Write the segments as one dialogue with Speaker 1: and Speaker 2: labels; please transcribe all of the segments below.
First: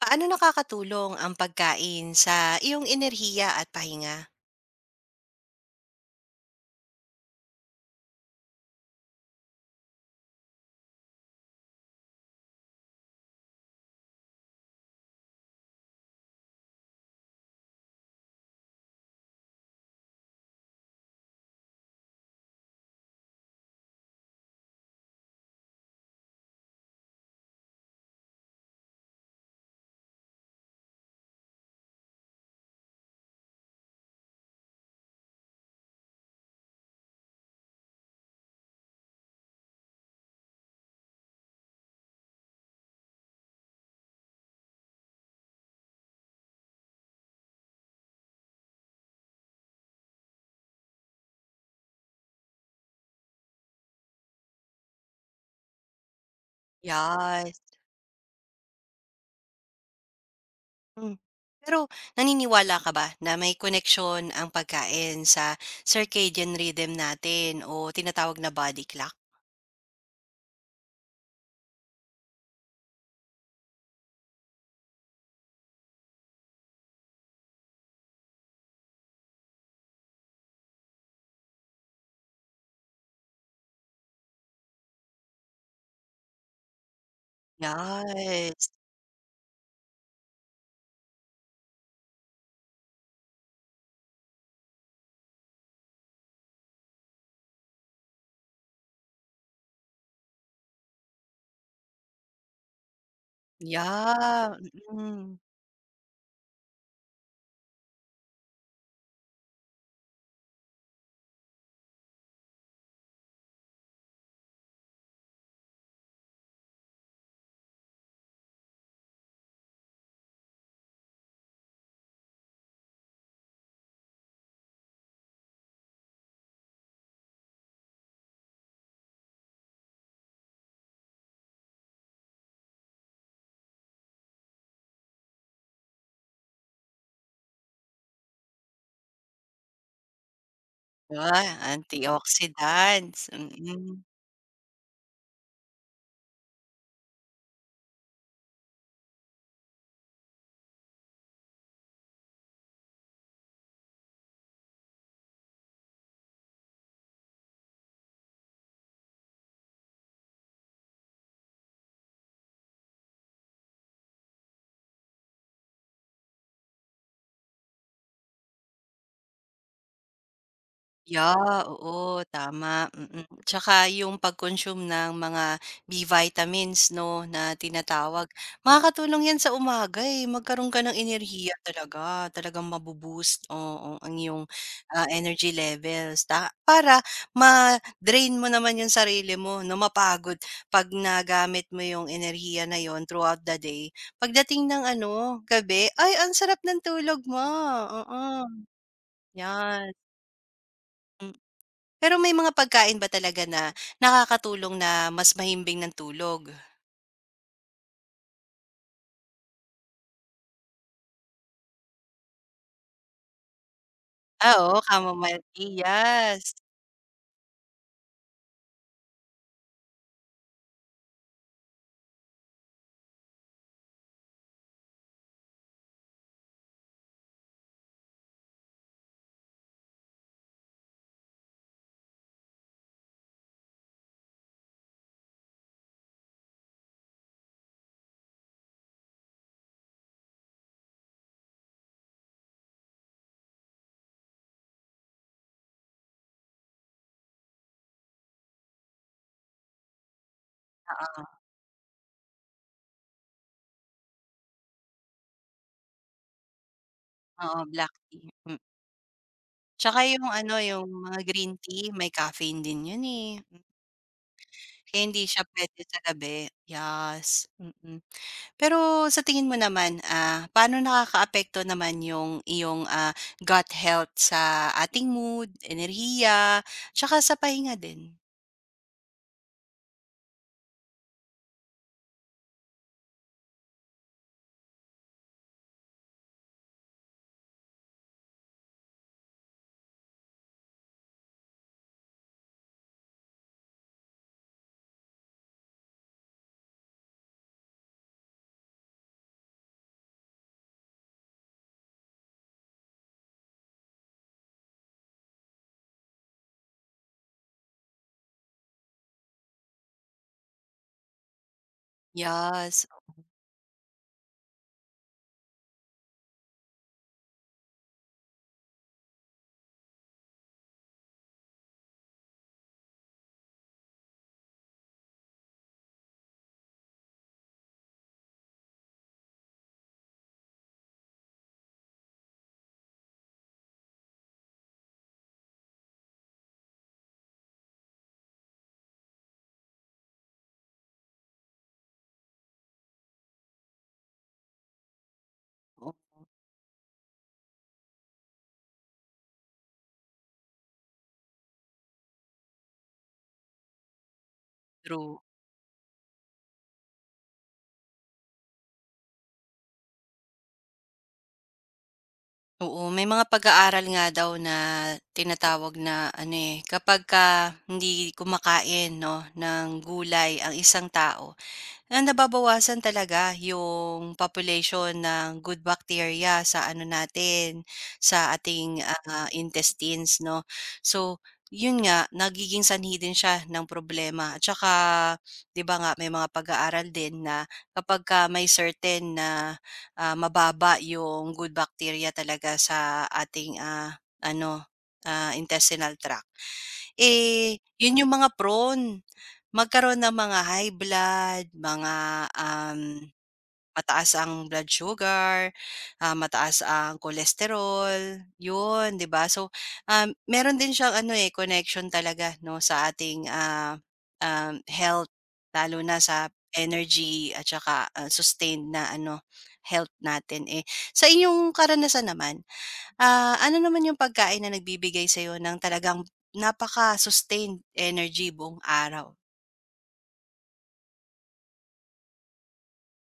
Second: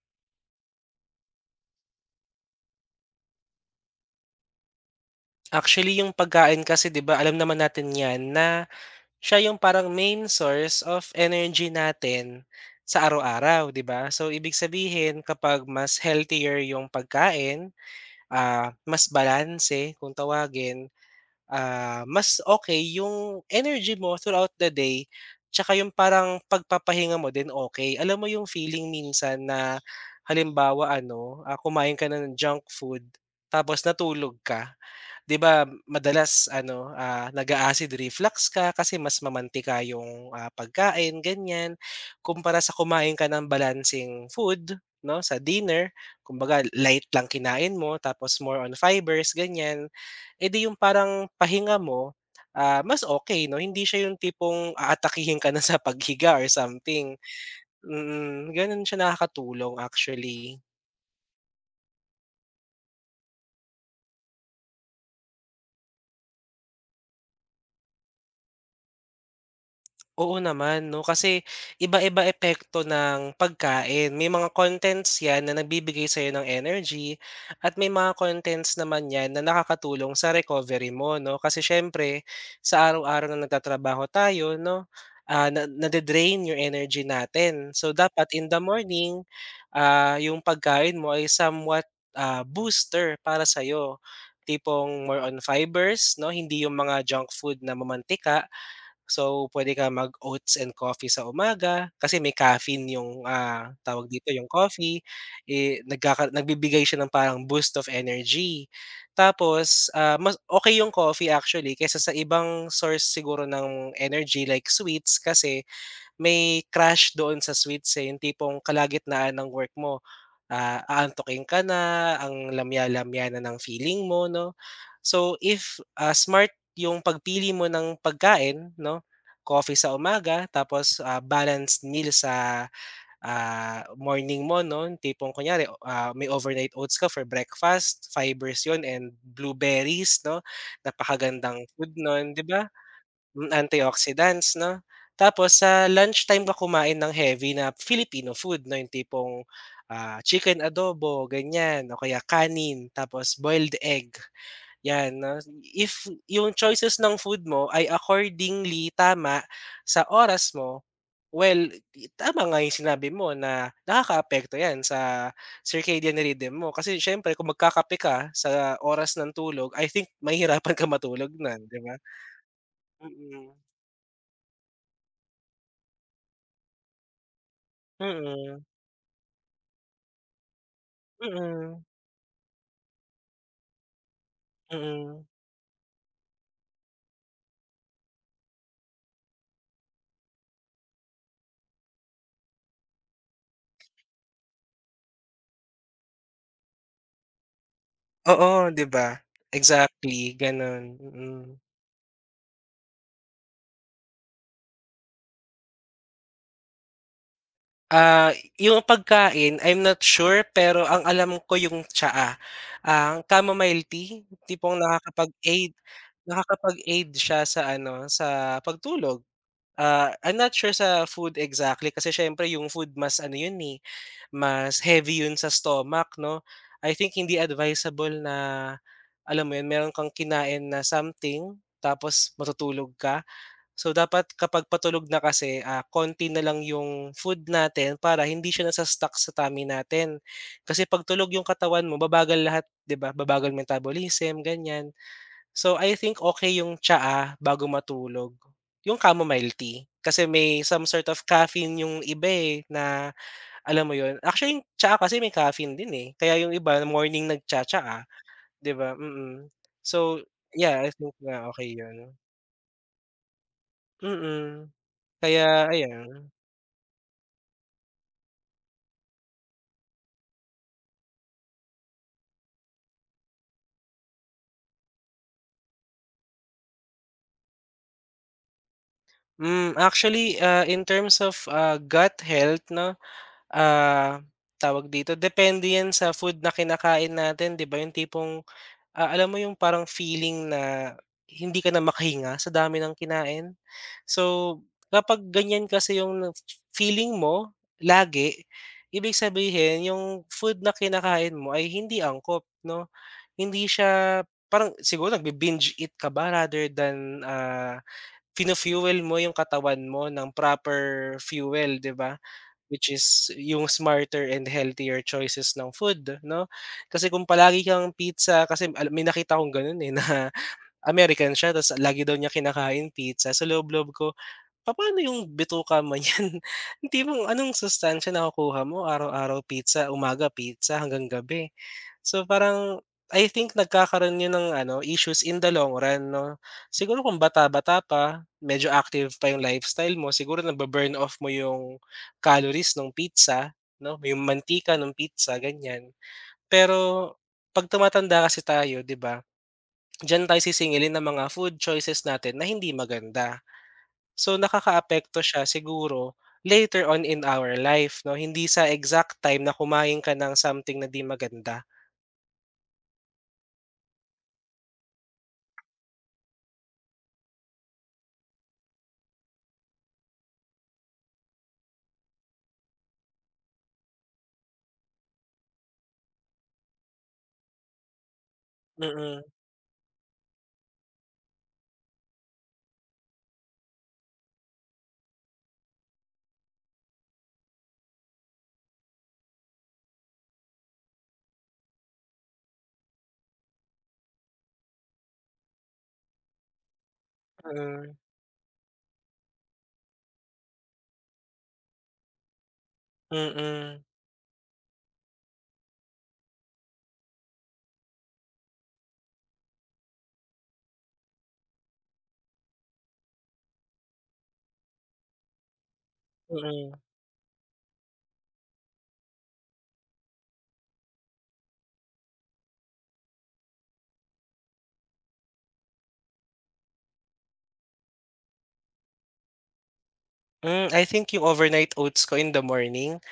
Speaker 1: Paano nakakatulong ang pagkain sa iyong enerhiya at pahinga?
Speaker 2: Actually, yung pagkain kasi 'di ba alam naman natin 'yan na siya yung parang main source of energy natin sa araw-araw, 'di ba? So ibig sabihin kapag mas healthier yung pagkain, mas balanse kung tawagin, mas okay yung energy mo throughout the day, tsaka yung parang pagpapahinga mo din okay. Alam mo yung feeling minsan na halimbawa ano, kumain ka na ng junk food tapos natulog ka. 'Di ba madalas ano, nag-a-acid reflux ka kasi mas mamantika yung, pagkain ganyan, kumpara sa kumain ka ng balancing food 'no, sa dinner kumbaga light lang kinain mo tapos more on fibers ganyan. Eh, di yung parang pahinga mo, mas okay 'no, hindi siya yung tipong aatakihin ka na sa paghiga or something.
Speaker 1: Yes,
Speaker 2: Ganun siya nakakatulong actually.
Speaker 1: hmm. Pero naniniwala ka ba na may koneksyon ang pagkain sa circadian rhythm natin o tinatawag na body clock?
Speaker 2: Oo naman 'no, kasi iba-iba epekto ng pagkain. May mga contents 'yan na nagbibigay sa'yo ng energy at may mga contents naman 'yan na nakakatulong sa recovery mo 'no. Kasi siyempre sa araw-araw na nagtatrabaho tayo 'no, na nade-drain yung energy natin. So dapat in the
Speaker 1: Yes,
Speaker 2: morning, yung pagkain mo ay somewhat, booster para sa'yo. Tipong more on fibers 'no, hindi yung mga junk food na mamantika. So, pwede ka mag-oats and coffee sa umaga kasi may caffeine yung, tawag dito, yung
Speaker 1: yeah,
Speaker 2: coffee,
Speaker 1: mm.
Speaker 2: eh, nagbibigay siya ng parang boost of energy. Tapos, mas okay yung coffee actually kaysa sa ibang source siguro ng energy like sweets kasi may crash doon sa sweets, eh, yung tipong kalagitnaan ng work mo, aantukin ka na, ang lamya-lamya na ng feeling mo 'no. So if, smart yung pagpili mo ng pagkain 'no, coffee sa umaga tapos, balanced meal sa, morning mo 'no, yung tipong kunyari, may overnight oats ka for breakfast, fibers yun and blueberries 'no,
Speaker 1: Ah,
Speaker 2: napakagandang food nun, 'di ba?
Speaker 1: antioxidants,
Speaker 2: Hmm,
Speaker 1: mm.
Speaker 2: antioxidants 'no? Tapos sa lunchtime ka kumain ng heavy na Filipino food 'no, yung tipong, chicken adobo ganyan o kaya kanin tapos boiled egg, 'yan 'no. If yung choices ng food mo ay accordingly tama sa oras mo, well, tama nga yung sinabi mo na nakakaapekto 'yan sa circadian rhythm mo kasi siyempre kung magkakape ka sa oras ng tulog, I think mahihirapan kang matulog
Speaker 1: Yeah,
Speaker 2: nun, 'di ba?
Speaker 1: oo, tama, mm.
Speaker 2: Mm,
Speaker 1: Tsaka yung pag-consume ng mga B vitamins 'no, na tinatawag.
Speaker 2: mm.
Speaker 1: Makakatulong 'yan sa umaga, eh, magkaroon ka ng enerhiya
Speaker 2: Mm,
Speaker 1: talaga, talagang mabo-boost, oo, ang iyong,
Speaker 2: mm.
Speaker 1: energy levels ta para ma-drain mo naman yung sarili mo 'no, mapagod 'pag nagamit mo yung enerhiya na yon throughout the day. Pagdating ng ano, gabi, ay ang sarap ng tulog mo, oo,
Speaker 2: Oo, 'di ba?
Speaker 1: 'yan.
Speaker 2: Exactly, gano'n, mm.
Speaker 1: Pero may mga pagkain ba talaga na nakakatulong na mas mahimbing ng tulog?
Speaker 2: Yung pagkain, I'm not sure, pero ang alam ko yung tsaa, ang chamomile tea,
Speaker 1: Ah,
Speaker 2: tipong
Speaker 1: oo, chamomile tea, yes.
Speaker 2: nakakapag-aid siya sa ano, sa pagtulog. I'm not sure sa food exactly kasi siyempre yung food mas ano yun, eh, mas heavy yun sa stomach 'no. I think hindi advisable na, alam mo yun, meron kang kinain na something tapos matutulog ka. So, dapat kapag patulog na kasi, konti na lang yung food natin para hindi siya nasa-stuck sa tummy natin. Kasi 'pag tulog yung katawan mo, babagal lahat, 'di ba? Babagal metabolism, ganyan. So, I think okay yung tsaa bago matulog, yung chamomile tea. Kasi may some sort of
Speaker 1: Oo,
Speaker 2: caffeine yung iba, eh, na alam mo yun? Actually, yung tsaa kasi may caffeine din, eh, kaya yung iba morning
Speaker 1: oo, black
Speaker 2: nagtya-tsaa,
Speaker 1: tea, hmm.
Speaker 2: 'di ba? Mm.
Speaker 1: Tsaka
Speaker 2: So,
Speaker 1: yung ano,
Speaker 2: yeah,
Speaker 1: yung
Speaker 2: I think
Speaker 1: mga
Speaker 2: na
Speaker 1: green
Speaker 2: okay
Speaker 1: tea may
Speaker 2: yun.
Speaker 1: caffeine din yun, eh. Mm.
Speaker 2: Mm.
Speaker 1: Kaya hindi siya
Speaker 2: Kaya
Speaker 1: puwede sa
Speaker 2: ayan.
Speaker 1: gabi, yes, mm. Pero sa tingin mo naman, paano nakakaapekto naman yung iyong, gut health sa ating mood, enerhiya, tsaka sa pahinga din?
Speaker 2: Hmm, actually, in terms of, gut health 'no, ah, tawag dito, depende yan sa food na kinakain natin, 'di ba? Alam mo yung parang feeling na hindi ka na makahinga sa dami ng kinain? So, kapag ganyan kasi yung na feeling mo lagi, ibig sabihin yung food na kinakain mo ay hindi angkop 'no? Hindi siya parang siguro nagbi-binge eat ka ba rather than, fino fuel mo yung katawan mo ng proper fuel, 'di ba?
Speaker 1: Yes,
Speaker 2: Which is yung smarter and healthier choices ng food 'no. Kasi kung palagi kang pizza kasi ala may nakita akong gano'n, eh, na American siya ta's lagi daw niya kinakain pizza. Sa loob-loob ko, papaano yung bituka mo niyan? Yung tipong anong sustansiya nakukuha mo araw-araw pizza, umaga pizza hanggang gabi. So parang I think nagkakaroon 'yun ng ano, issues in the long run 'no. Siguro kung bata-bata pa, medyo active pa yung lifestyle mo, siguro nabu-burn off mo yung calories ng pizza 'no, yung mantika ng pizza ganyan.
Speaker 1: oo,
Speaker 2: Pero 'pag tumatanda kasi tayo 'di ba, diyan tayo sisingilin ng mga food choices natin na hindi maganda. So, nakakaapekto
Speaker 1: true.
Speaker 2: siya siguro later on in our life 'no, hindi sa exact time na kumain ka ng something na 'di maganda.
Speaker 1: Oo, may mga pag-aaral nga daw na tinatawag na ano eh, kapagka hindi kumakain 'no, ng gulay ang isang tao, na nababawasan talaga yung population ng good bacteria sa ano natin, sa ating,
Speaker 2: Mm,
Speaker 1: intestines 'no. So, yun nga nagiging sanhi din siya ng problema at saka 'di ba nga may mga pag-aaral din na kapagka may certain na, mababa yung good bacteria talaga sa ating, ano, intestinal tract eh,
Speaker 2: mm,
Speaker 1: yun yung mga prone. Magkaroon ng mga high blood, mga, um,
Speaker 2: mm,
Speaker 1: mataas ang blood sugar, mataas ang cholesterol, yun, 'di ba? So, meron din siyang ano, eh, connection talaga 'no sa ating, health lalo na sa
Speaker 2: mm.
Speaker 1: energy at saka, sustained na ano, health natin, eh. Sa inyong karanasan naman. Ano naman yung pagkain na nagbibigay sa'yo ng talagang napaka-sustained energy buong araw?
Speaker 2: Hmm, I think yung overnight oats ko in the morning.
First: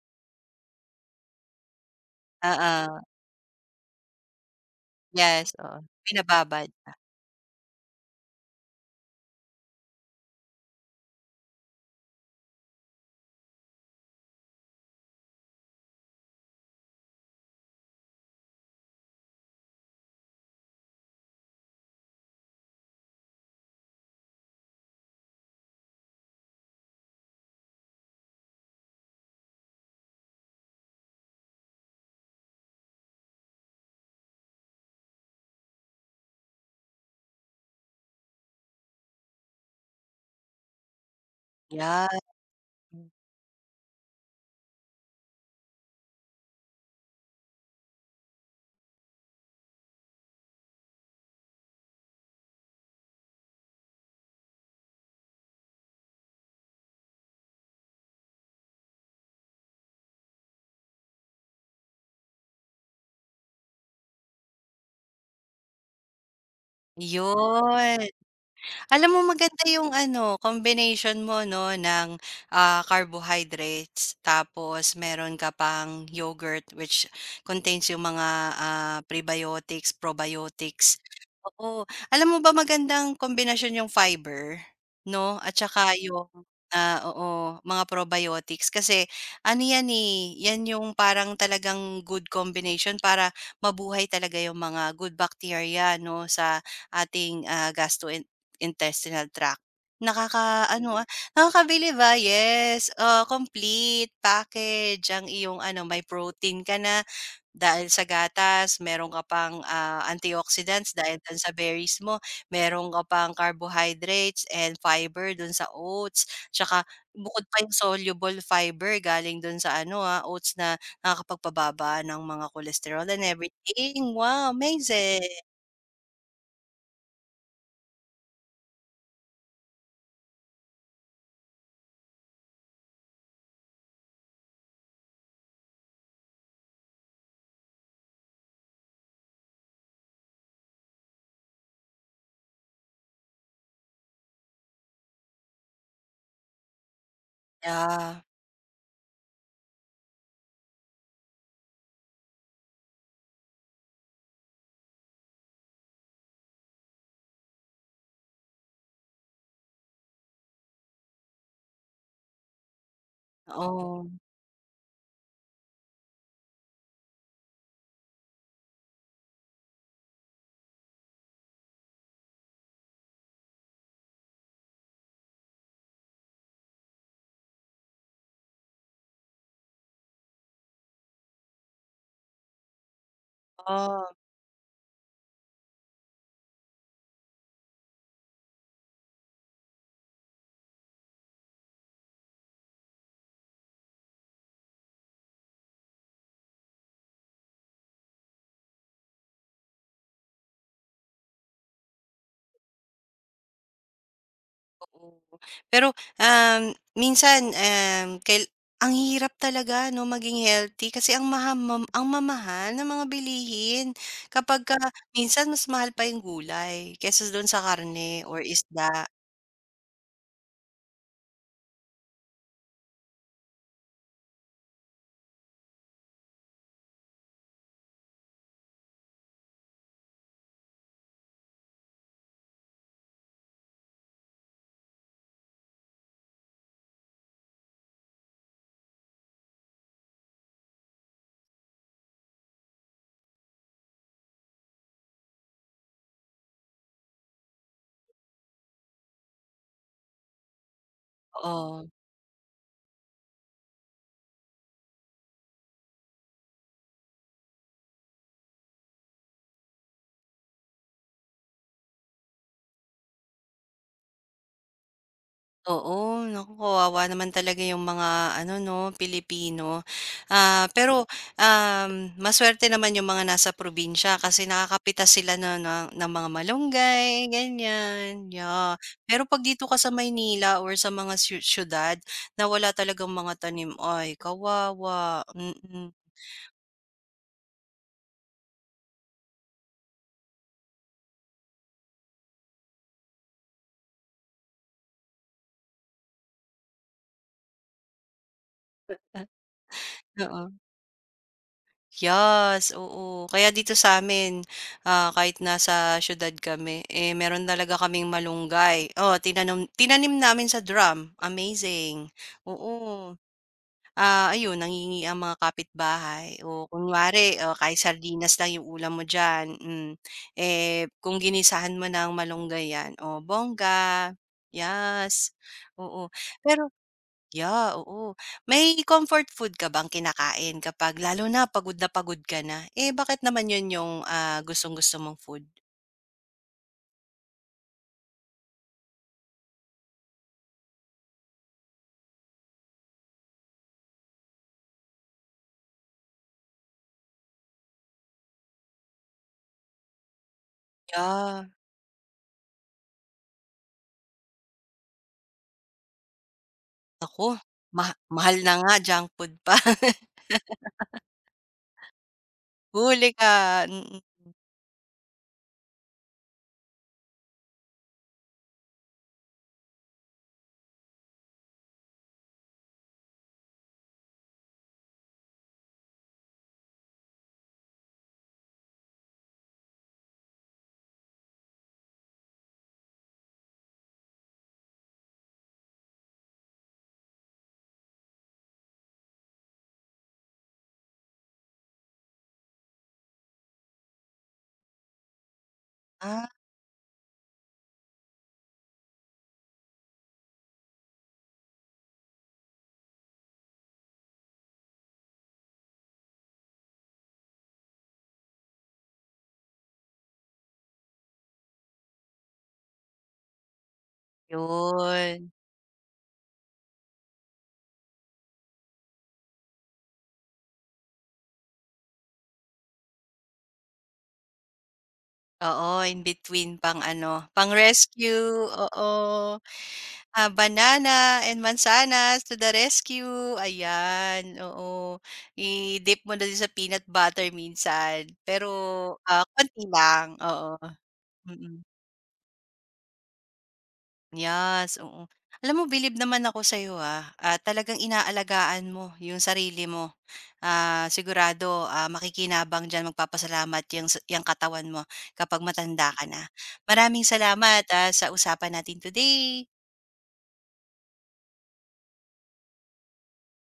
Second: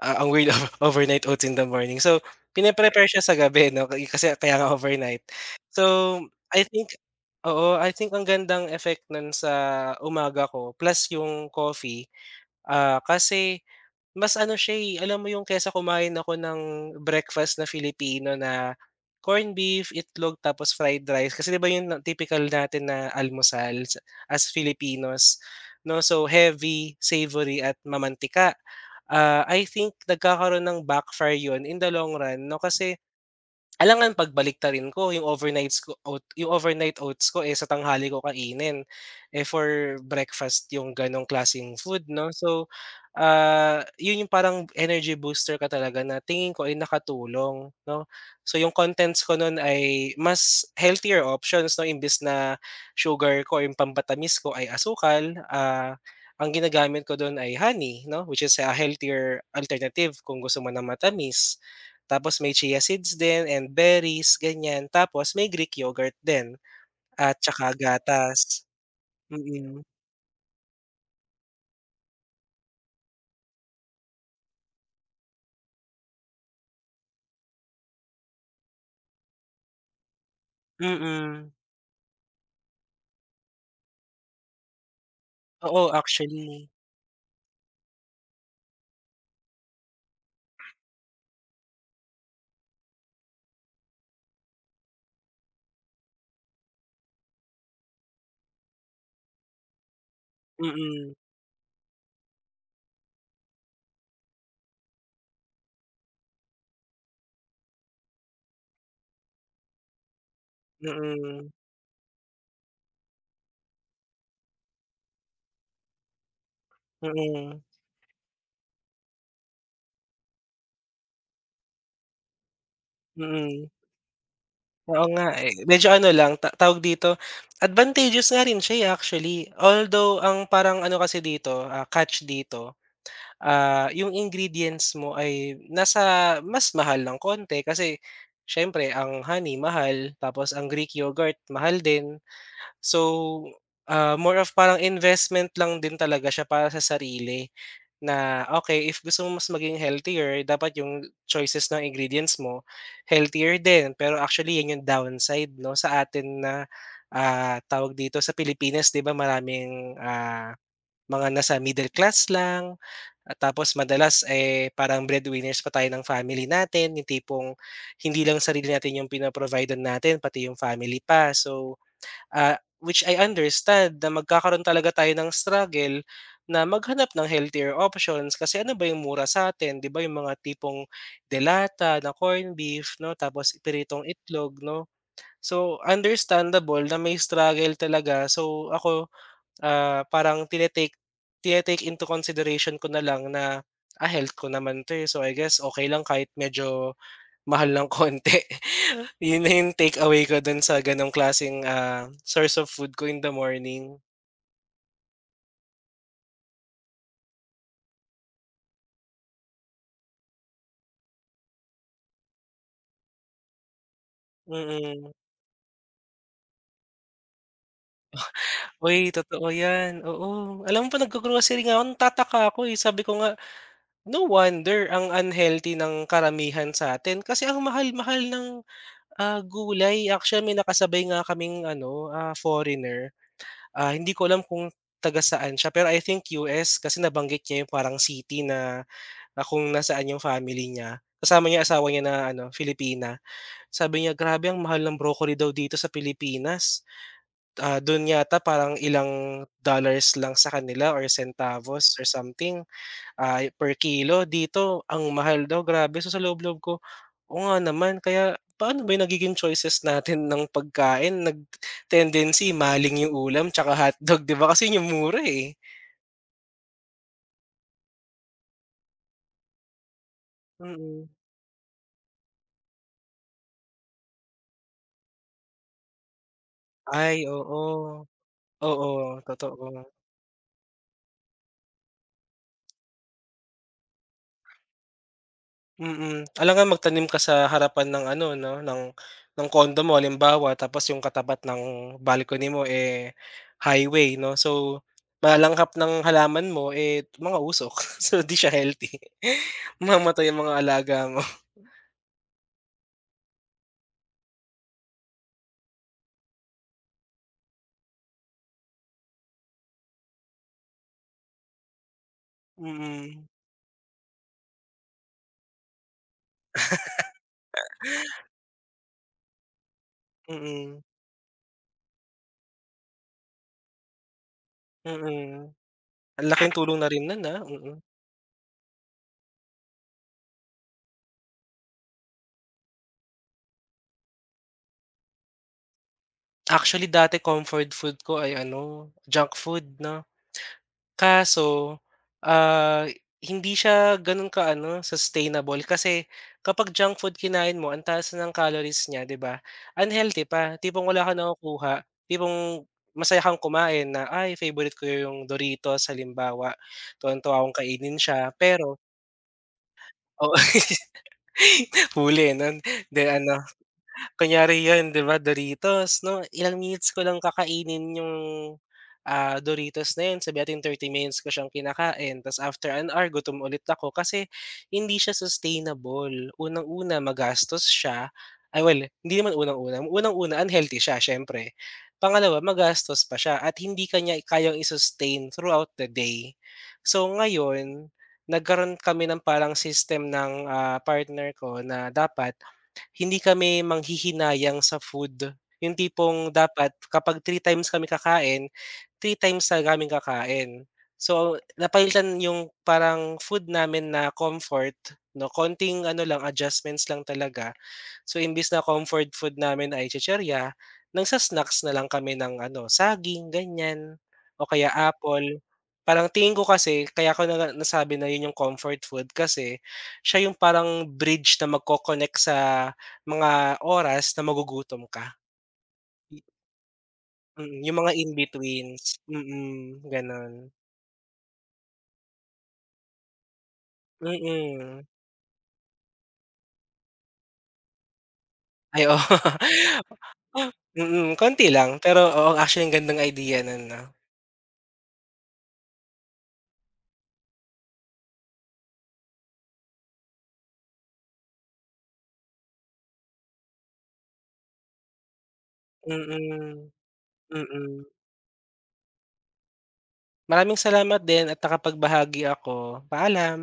Speaker 2: Ang weird of overnight oats in the morning. So, pine-prepare
Speaker 1: Oo,
Speaker 2: siya sa gabi 'no, ka kasi kaya nga overnight.
Speaker 1: yes, oo,
Speaker 2: So, I
Speaker 1: binababad,
Speaker 2: think oo, I think ang gandang effect nun sa umaga ko plus yung coffee, kasi mas ano siya, eh, alam mo yung kaysa kumain ako ng breakfast na Filipino na corned beef, itlog, tapos fried rice kasi 'di ba yun ang typical natin na almusal sa as Filipinos 'no. So, heavy, savory at mamantika, I think nagkakaroon ng backfire yun in the long run 'no, kasi alangan pagbaliktarin ko yung overnights ko oat yung overnight oats ko, eh, sa tanghali ko kainin, eh, for breakfast yung gano'ng klaseng food
Speaker 1: yan,
Speaker 2: 'no. So, yun yung parang energy booster ka talaga na tingin ko ay nakatulong 'no. So, yung contents ko nun ay mas healthier options 'no, imbes na sugar ko or yung pampatamis ko ay asukal, ang ginagamit ko dun ay honey 'no, which is a healthier alternative kung gusto mo ng matamis. Tapos may chia seeds din and berries, ganyan. Tapos may Greek yogurt din at tsaka
Speaker 1: yun.
Speaker 2: gatas.
Speaker 1: Alam mo maganda
Speaker 2: Mm,
Speaker 1: yung ano, combination mo 'no ng, carbohydrates tapos meron ka pang yogurt which contains yung mga, prebiotics, probiotics.
Speaker 2: mm.
Speaker 1: Oo, alam mo ba magandang kombinasyon yung fiber 'no at
Speaker 2: Oo,
Speaker 1: saka yung,
Speaker 2: actually.
Speaker 1: oo, mga probiotics kasi ano yan, eh, yan yung parang talagang good combination para mabuhay talaga yung mga good bacteria 'no sa ating, intestinal tract. nakaka ano ah,
Speaker 2: Mm,
Speaker 1: Nakakabili ba? Yes, complete package ang iyong ano, may protein ka na dahil sa gatas, meron ka pang, antioxidants dahil do'n
Speaker 2: mm,
Speaker 1: sa berries mo, meron ka pang carbohydrates and fiber do'n sa oats, tsaka bukod pa
Speaker 2: mm,
Speaker 1: yung soluble fiber galing do'n sa ano, oats na nakakapagpababa ng mga cholesterol and
Speaker 2: mm.
Speaker 1: everything. Wow,
Speaker 2: Oo
Speaker 1: amazing.
Speaker 2: nga, eh. Medyo ano lang, tawag dito, advantageous nga rin siya, eh, actually. Although ang parang ano kasi dito, catch dito, yung ingredients mo ay nasa mas mahal ng konti kasi siyempre ang honey mahal, tapos ang Greek yogurt mahal din. So, more of parang investment lang din talaga siya para sa sarili
Speaker 1: Yeah,
Speaker 2: na, okay if gusto mo mas maging healthier dapat yung choices ng ingredients mo healthier din. Pero actually 'yan yung downside 'no sa atin na, tawag dito sa Pilipinas 'di ba maraming, mga nasa middle class lang at tapos
Speaker 1: oo,
Speaker 2: madalas, eh, parang breadwinners pa tayo ng family natin, yung tipong hindi lang sarili natin yung pino natin pati yung family pa. So, which I understand na magkakaroon talaga tayo ng struggle na maghanap ng healthier options kasi ano ba yung mura sa sa'tin, 'di ba, yung mga tipong delata na corned beef 'no, tapos pritong
Speaker 1: oh.
Speaker 2: itlog 'no. So, understandable na may struggle talaga. So, ako, parang tinetake into consideration ko na lang na, health ko naman 'to, eh. So, I guess okay lang kahit medyo mahal ng konti. Yun na yung take away ko dun sa ganong klaseng, source of food ko in the morning.
Speaker 1: Oo. Pero, minsan, ang hirap talaga 'no, maging healthy kasi ang maha mam ang mamahal ng mga bilihin kapagka
Speaker 2: Mm.
Speaker 1: minsan mas mahal pa yung gulay kaysa do'n sa karne or
Speaker 2: Uy,
Speaker 1: isda,
Speaker 2: totoo yan, oo. Alam mo pa naggo-grocery nga ako nagtataka ako, eh, sabi ko nga, no wonder ang unhealthy ng karamihan sa'tin kasi ang mahal-mahal ng, gulay. Actually, may nakasabay nga kaming ano, foreigner, hindi ko alam kung taga saan siya pero I think US kasi nabanggit niya yung parang city na Na kung nasaan yung family niya, kasama niya yung asawa niya na ano, Filipina. Sabi niya, "Grabe ang mahal ng broccoli daw dito sa Pilipinas." Dun yata parang ilang dollars lang sa kanila or
Speaker 1: oo.
Speaker 2: centavos or something, per kilo. Dito ang mahal daw, grabe. So, sa loob-loob ko, "Oo nga naman." Kaya paano ba yung nagiging choices natin ng pagkain nag-tendency maling yung ulam tsaka hotdog, 'di ba? Kasi yun yung mura, eh.
Speaker 1: Oo, naku, kawawa naman talaga yung mga ano 'no, Pilipino. Ah, pero,
Speaker 2: Mm.
Speaker 1: masuwerte naman yung mga nasa probinsya kasi nakakapitas sila na na ng mga
Speaker 2: Ay,
Speaker 1: malunggay,
Speaker 2: oo.
Speaker 1: ganyan, yeah.
Speaker 2: Oo,
Speaker 1: Pero 'pag dito ka
Speaker 2: totoo.
Speaker 1: sa Maynila or sa mga siyudad na wala talagang mga tanim, ay kawawa, mm.
Speaker 2: Mm. Alangan magtanim ka sa harapan ng ano 'no, ng condo mo halimbawa tapos yung katapat ng balcony mo, eh, highway 'no. So, malanghap ng halaman mo, eh, mga usok. So, 'di siya healthy.
Speaker 1: Ah,
Speaker 2: Mamamatay ang
Speaker 1: oo.
Speaker 2: mga alaga mo.
Speaker 1: Yes, oo. Kaya dito sa sa'min, kahit nasa siyudad kami, eh, meron talaga kaming malunggay. Oh, tinanim namin sa drum, amazing. Oo,
Speaker 2: Mm.
Speaker 1: ayun nangingi ang mga kapitbahay. O kunwari, o kahit sardinas lang yung ulam mo diyan, hmm,
Speaker 2: Mm.
Speaker 1: eh, kung ginisahan mo ng malunggay yan, o bongga, yes,
Speaker 2: Mm.
Speaker 1: oo.
Speaker 2: Ang laking
Speaker 1: Pero,
Speaker 2: tulong na rin nun, mm.
Speaker 1: yeah, oo. May comfort food ka bang kinakain kapag lalo na pagod ka na? Eh, bakit naman yun yung, gustong-gusto mong food?
Speaker 2: Actually dati comfort food ko ay ano, junk food 'no. Kaso, ah, hindi siya gano'n ka-ano, sustainable kasi kapag junk food kinain mo ang taas na ng calories niya, 'di ba? Unhealthy pa, tipong wala kang
Speaker 1: Yeah.
Speaker 2: nakukuha, tipong masaya kang kumain na, "Ay, favorite ko yung Doritos," halimbawa,
Speaker 1: Ako
Speaker 2: tuwang-tuwa akong kainin siya
Speaker 1: mahal na nga,
Speaker 2: pero
Speaker 1: junk food pa.
Speaker 2: oo, huli nun, 'di
Speaker 1: Huli ka,
Speaker 2: ano.
Speaker 1: mm. Mm.
Speaker 2: Kunyari 'yun 'di ba Doritos 'no, ilang minutes ko lang kakainin yung, Doritos na 'yun, sabihin nating 30 minutes ko siyang kinakain. Tapos after an hour gutom ulit ako kasi hindi siya sustainable. Unang-una magastos siya, ay well, hindi naman unang-una unhealthy siya siyempre. Pangalawa magastos pa siya at hindi niya kayang i-sustain throughout the day. So ngayon, nagkaroon kami ng parang system ng, partner ko na dapat hindi kami manghihinayang sa food. Yung tipong
Speaker 1: Ah,
Speaker 2: dapat kapag three times kami kakain, three times na namin kakain. So, napalitan yung parang food namin na comfort 'no, konting ano lang, adjustments lang talaga. So imbis na comfort food namin ay chicherya, nang sa snacks na lang kami ng ano, saging ganyan o kaya
Speaker 1: yun.
Speaker 2: apple. Parang tingin ko kasi kaya ko na nasabi na yun yung comfort food kasi siya yung parang bridge na magko-connect sa mga oras na magugutom ka.
Speaker 1: Oo, in
Speaker 2: Y
Speaker 1: between pang ano,
Speaker 2: mm, yung mga in
Speaker 1: pang-rescue,
Speaker 2: betweens,
Speaker 1: oo.
Speaker 2: mm,
Speaker 1: Ah,
Speaker 2: gano'n.
Speaker 1: banana and mansanas to the rescue, ayan,
Speaker 2: Mm.
Speaker 1: oo. I-dip mo na din sa peanut butter minsan, pero,
Speaker 2: Ay, oo.
Speaker 1: konti lang, oo,
Speaker 2: Mm, konti
Speaker 1: mm.
Speaker 2: lang pero oo, actually ang gandang idea nun 'no?
Speaker 1: Yes, oo. Alam mo bilib naman ako sa sa'yo, talagang inaalagaan mo yung sarili mo. Ah, sigurado, makikinabang diyan, magpapasalamat yung sa yang katawan mo kapag matanda ka na.
Speaker 2: Mm,
Speaker 1: Maraming salamat,
Speaker 2: mm.
Speaker 1: sa usapan natin today.
Speaker 2: Maraming salamat din at nakapagbahagi ako. Paalam.